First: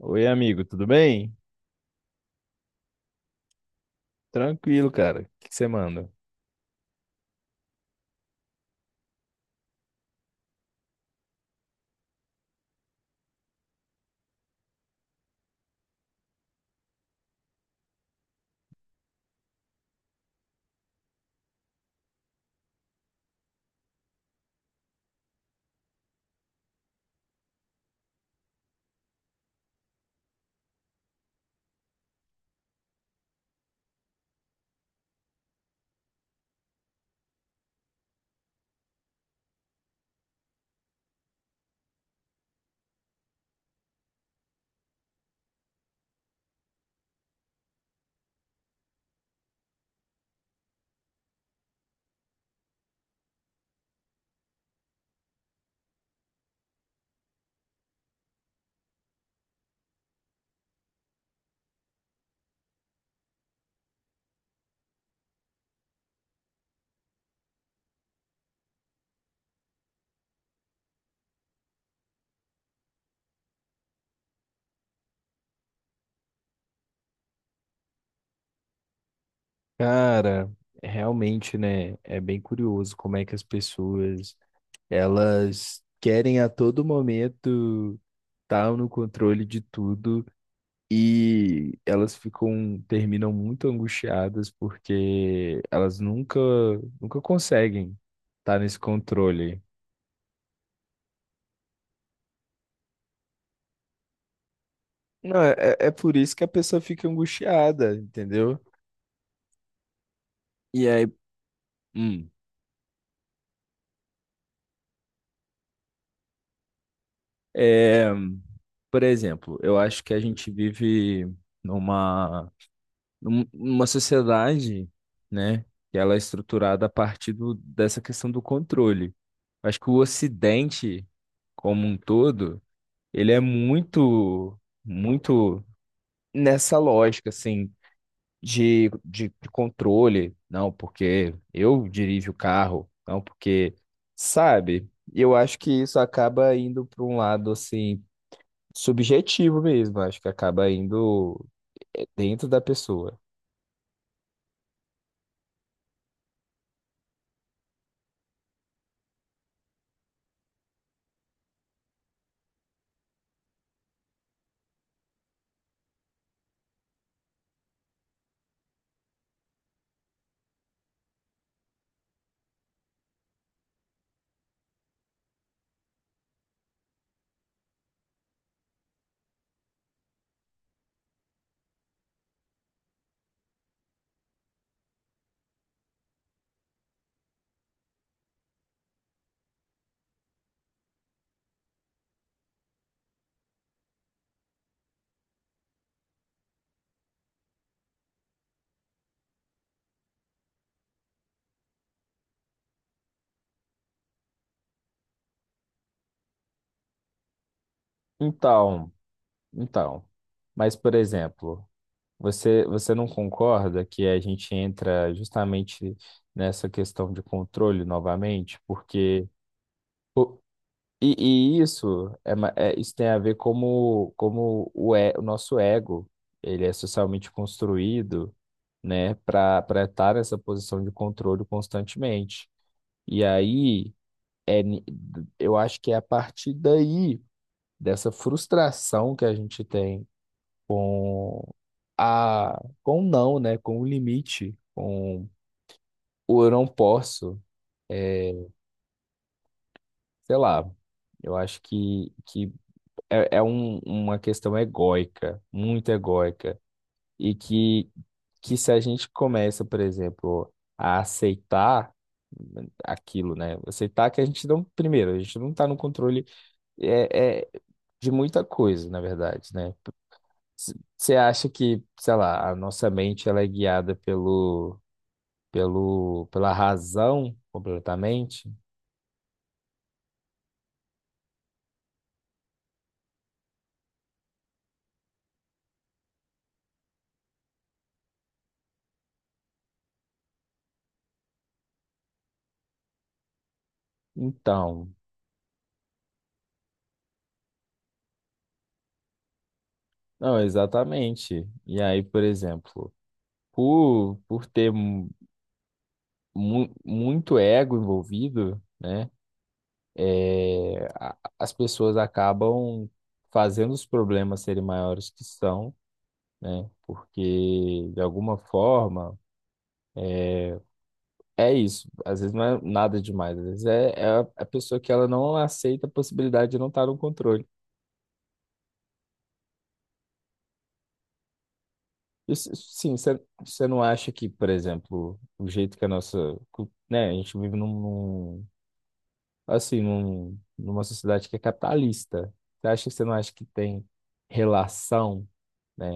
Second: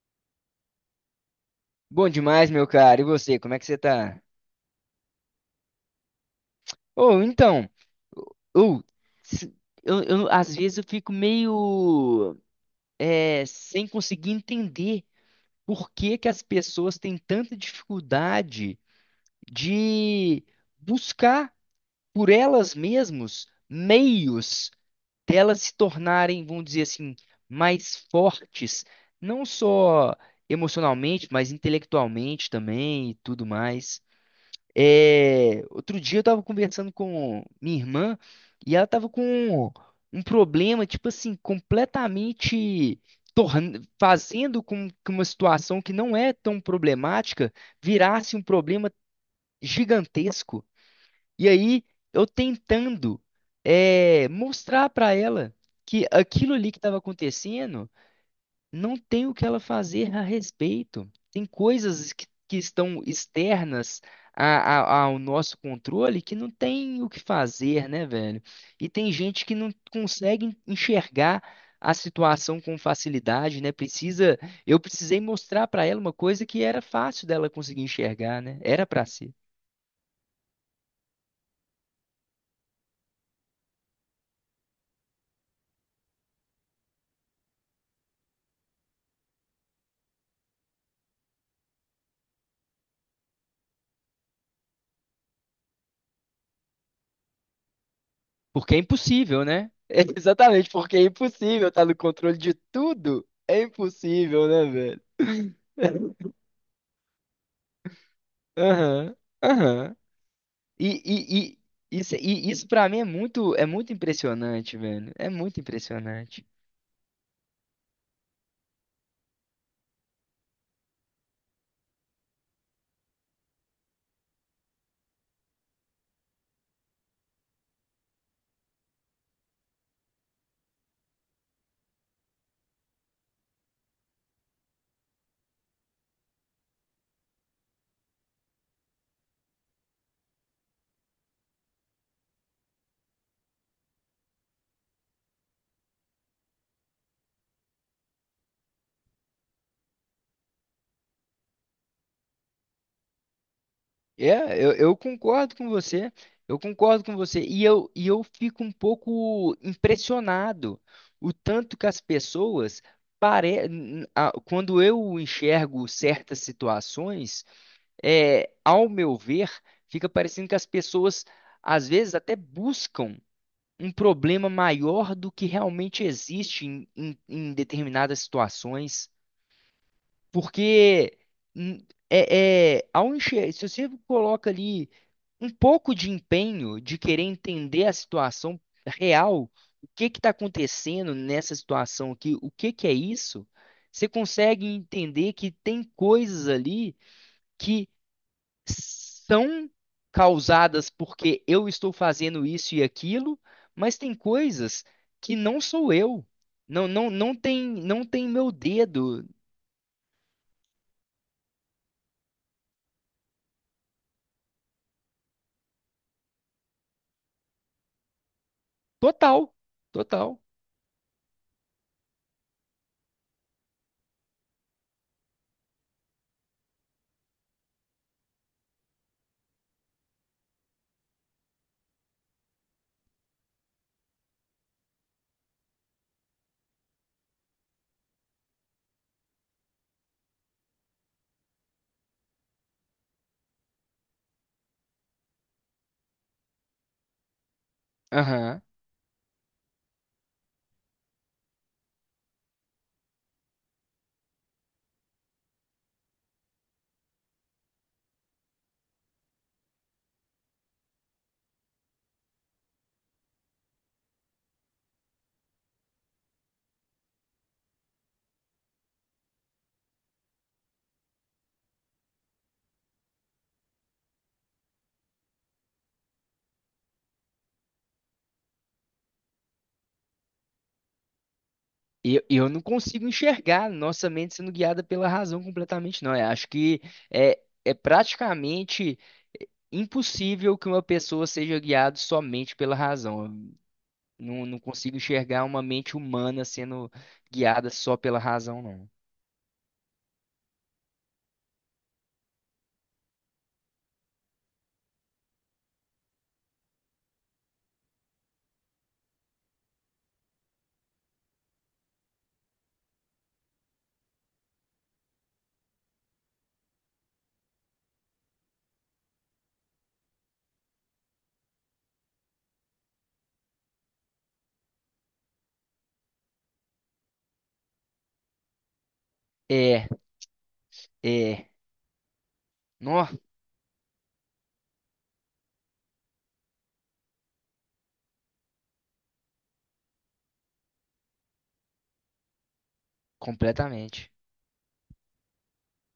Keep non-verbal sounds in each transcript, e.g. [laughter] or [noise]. Oi, amigo, tudo bem? Bom demais, meu cara. E você, como é que você tá? Tranquilo, cara. O que você manda? Ou então, ou se- eu- às vezes eu fico meio, sem conseguir entender por que que as pessoas têm tanta dificuldade de buscar por elas mesmas meios delas se tornarem, vamos dizer assim, mais fortes, não só emocionalmente, mas intelectualmente também e tudo mais. É, outro dia eu tava conversando com minha irmã e ela tava com um problema, tipo assim, completamente fazendo com que uma situação que não é tão problemática virasse um problema gigantesco. E aí eu tentando, mostrar pra ela que aquilo ali que estava acontecendo não tem o que ela fazer a respeito. Tem coisas que estão externas ao nosso controle que não tem o que fazer, né, velho? E tem gente que não consegue enxergar a situação com facilidade, né? Eu precisei mostrar pra ela uma coisa que era fácil dela conseguir enxergar, né? Era pra si. Cara, realmente, né? É bem curioso como é que as pessoas elas querem a todo momento estar no controle de tudo e elas ficam, terminam muito angustiadas porque elas nunca conseguem estar Porque nesse é impossível, controle. né? [laughs] É exatamente, porque é impossível estar no controle de tudo. É impossível, né, velho? Não, é por [laughs] isso que a pessoa fica angustiada, entendeu? Aham, aham. E, E aí, e, e isso, hum, e isso para mim é muito impressionante, velho. É muito impressionante. é. Por exemplo, eu acho que a gente vive numa, numa sociedade, né, que ela é estruturada a partir dessa questão do controle. Acho que o Ocidente, como um todo, ele é muito nessa lógica, assim, de controle. Não, porque eu dirijo o carro. Não, porque, sabe? E eu acho que isso acaba indo para um lado, assim, subjetivo mesmo, acho que acaba indo dentro da pessoa. É, eu concordo com você. Eu concordo com você. E eu fico um pouco impressionado o tanto que as pessoas quando eu enxergo certas situações, ao meu ver, fica parecendo que as pessoas às vezes até buscam um problema maior do que realmente existe em determinadas situações, porque se você coloca ali um pouco de empenho de querer entender a situação real, o que que está acontecendo nessa situação aqui, o que que é isso, você consegue entender que tem coisas ali que são causadas porque eu estou fazendo isso e aquilo, mas tem coisas que não sou eu. Não, não, não tem meu Então, dedo. então, mas por exemplo, você não concorda que a gente entra justamente nessa questão de controle novamente, porque Total, total. o- e isso é, isso tem a ver como o nosso ego, ele é socialmente construído, né, para estar nessa posição de controle constantemente. E aí é, eu acho que é a partir daí, dessa frustração que a gente tem com com o não, né? Com o limite, com o eu não posso, é, Aham. sei lá, eu acho que é, uma questão egóica, muito egóica, e que se a gente começa, por exemplo, a aceitar aquilo, né? Aceitar que a gente não, primeiro, a gente não está no controle é de muita coisa, na verdade, né? Você acha que, sei lá, a nossa mente ela é guiada pela razão completamente? Eu não consigo enxergar nossa mente sendo guiada pela razão completamente, não. Eu acho que é praticamente impossível que uma pessoa seja guiada somente pela razão. Eu não Então, consigo enxergar uma mente humana sendo guiada só pela razão, não. não, exatamente. E aí, por exemplo, por ter muito ego envolvido, né? As pessoas acabam fazendo os problemas serem maiores que são, né? Porque, de alguma forma, é isso. Às vezes não é nada demais. Às vezes é, é a pessoa que ela não aceita a possibilidade de não estar no controle. É, é, E sim, nó, você não acha que, por exemplo, o jeito que a nossa, né, a gente vive assim, numa sociedade que é capitalista. Você não acha que tem completamente. relação, né,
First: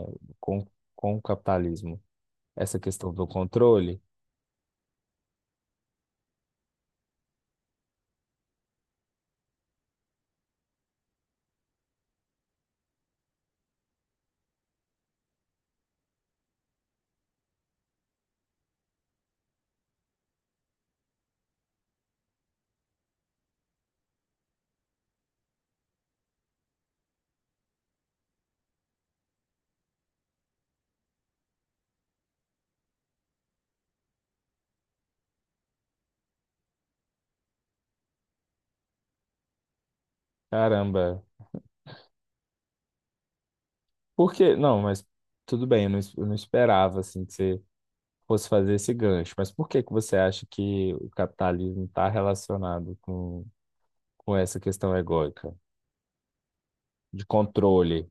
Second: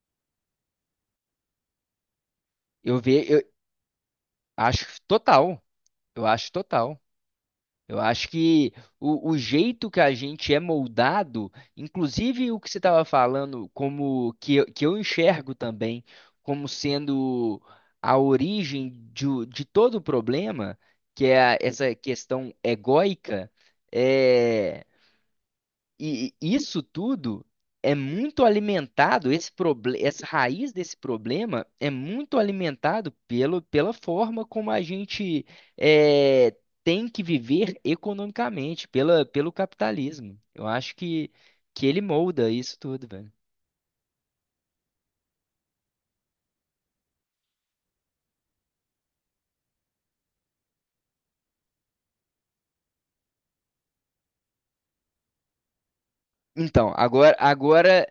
com, com o capitalismo? Essa Eu questão ve, do eu controle? acho total. Eu acho total. Eu acho que o jeito que a gente é moldado, inclusive o que você estava falando, como que eu enxergo também como sendo a origem de todo o problema, que é essa questão egóica, é. E isso tudo é muito alimentado, essa raiz desse problema é muito alimentado pela forma como a gente é, tem que viver economicamente, pelo capitalismo. Eu acho Caramba. que ele molda isso tudo, velho. Por quê? Não, mas tudo bem, eu não, eu não esperava assim que você fosse fazer esse gancho. Mas por que que você acha que o capitalismo está relacionado com essa questão egóica Então, de agora, controle?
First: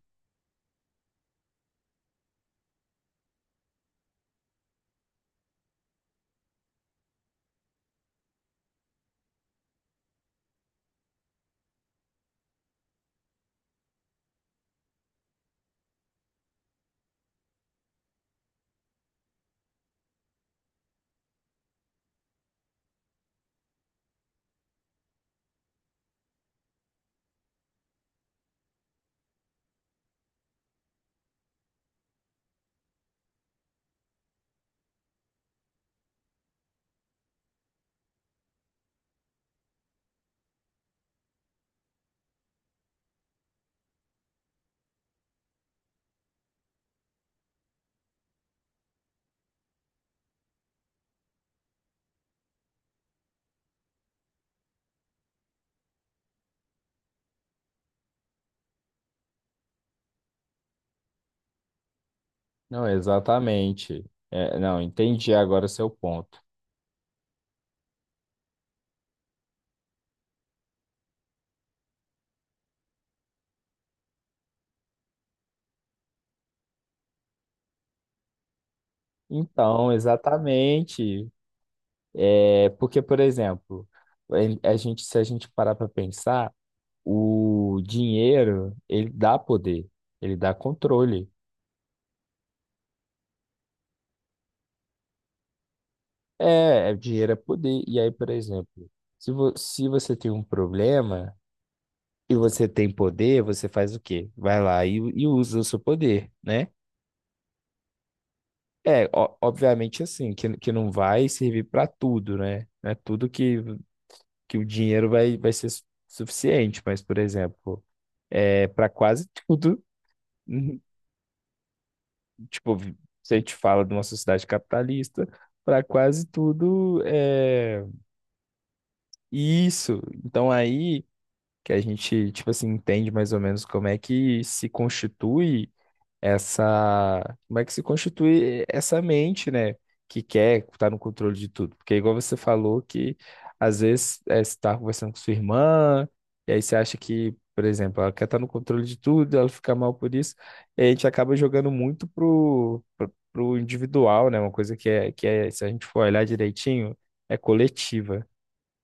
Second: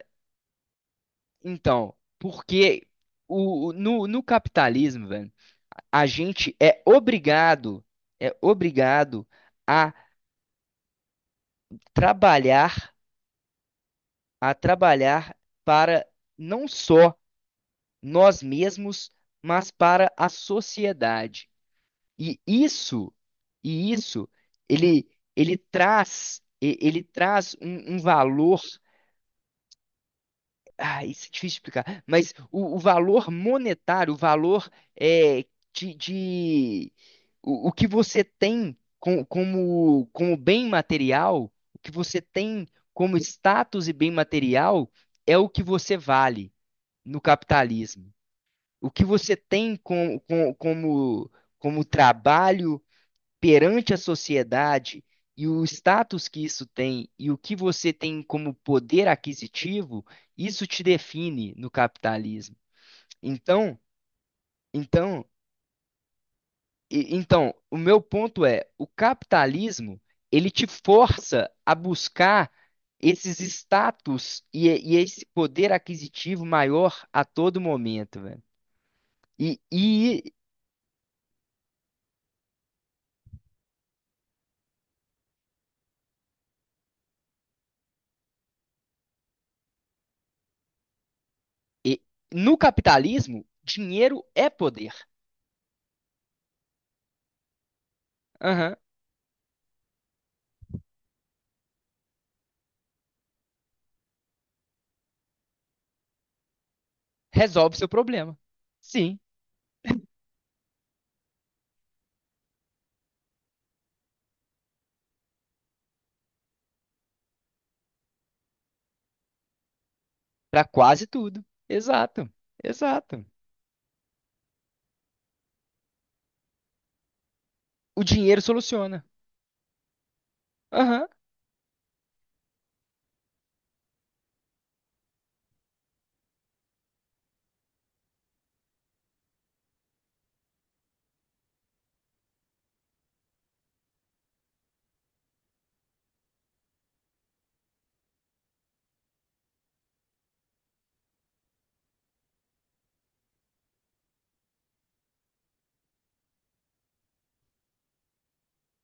então, porque no capitalismo, velho, a gente é obrigado a trabalhar a trabalhar para não só nós mesmos, mas para a sociedade. E isso, e isso, ele, ele traz um valor. Ah, isso é difícil de explicar, mas o valor monetário, o valor é, de, de- o que você tem como bem material, o que você tem como status e bem material é o que você vale no capitalismo. O que você tem como trabalho perante a sociedade e o status que isso tem e o que você tem como poder aquisitivo, isso te define no capitalismo. Não, Então, exatamente. É, não, então, entendi agora o seu ponto. então, o meu ponto é, o capitalismo, ele te força a buscar esses status e esse poder aquisitivo maior a todo momento, velho. E, Então, e exatamente. É porque, por exemplo, a gente, se a gente parar para pensar, o dinheiro, ele dá poder, ele dá controle. E no capitalismo, dinheiro é poder. Dinheiro é poder. E aí, por Aham. exemplo, se você tem um problema e você tem poder, você faz o quê? Vai lá e usa o seu poder, né? Resolve seu problema. É, Sim, obviamente assim, que não vai servir para tudo, né? Não é tudo que o dinheiro vai ser suficiente, mas, por exemplo, é para quase tudo, [laughs] para uhum, quase tudo. Exato, tipo, exato. se a gente fala de uma sociedade capitalista, para quase tudo é O dinheiro soluciona. isso. Então aí Aham, que a gente, tipo assim, entende mais ou menos como é que se constitui essa, como é que se constitui essa mente, né, que quer estar no controle de tudo. Porque igual você falou que às vezes é, você está conversando com sua irmã, e aí você acha que, por exemplo, ela quer estar no controle de tudo, ela fica mal por isso, e a gente acaba jogando muito pro individual, né, uma coisa que é, se a gente for olhar direitinho, é coletiva.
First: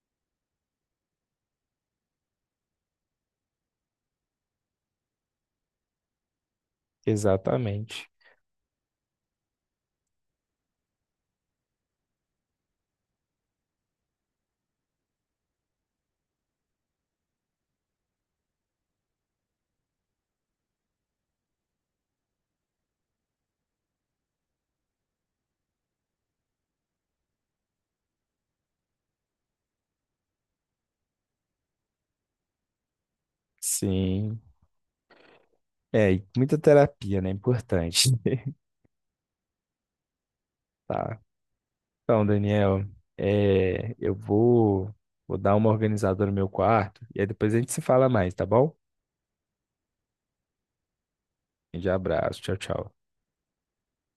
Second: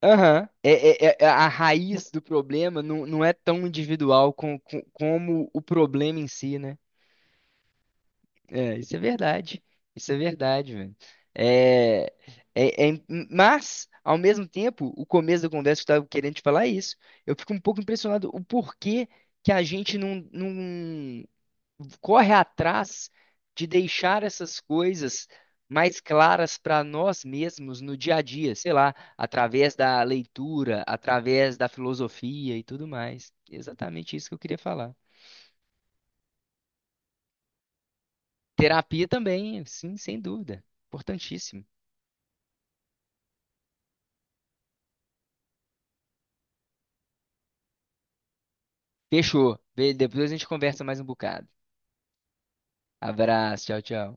aham. É, a raiz do problema não é tão individual como o problema em si, né? Exatamente. É, isso é verdade. Isso é verdade, velho. É, é, é mas, ao mesmo tempo, o começo da conversa que eu estava querendo te falar é isso. Eu fico um pouco impressionado o porquê que a gente não corre atrás de deixar essas coisas mais claras para nós mesmos no dia a dia, sei lá, através da leitura, através da filosofia e tudo mais. Exatamente isso que eu Sim. queria falar. É, e muita terapia, né? Importante. [laughs] Terapia também, sim, sem dúvida. Tá. Importantíssimo. Então, Daniel, é, vou dar uma organizada no meu quarto e aí depois a gente se fala mais, tá bom? Fechou. Depois a gente conversa mais um bocado. Um grande abraço, tchau, tchau. Abraço, tchau, tchau.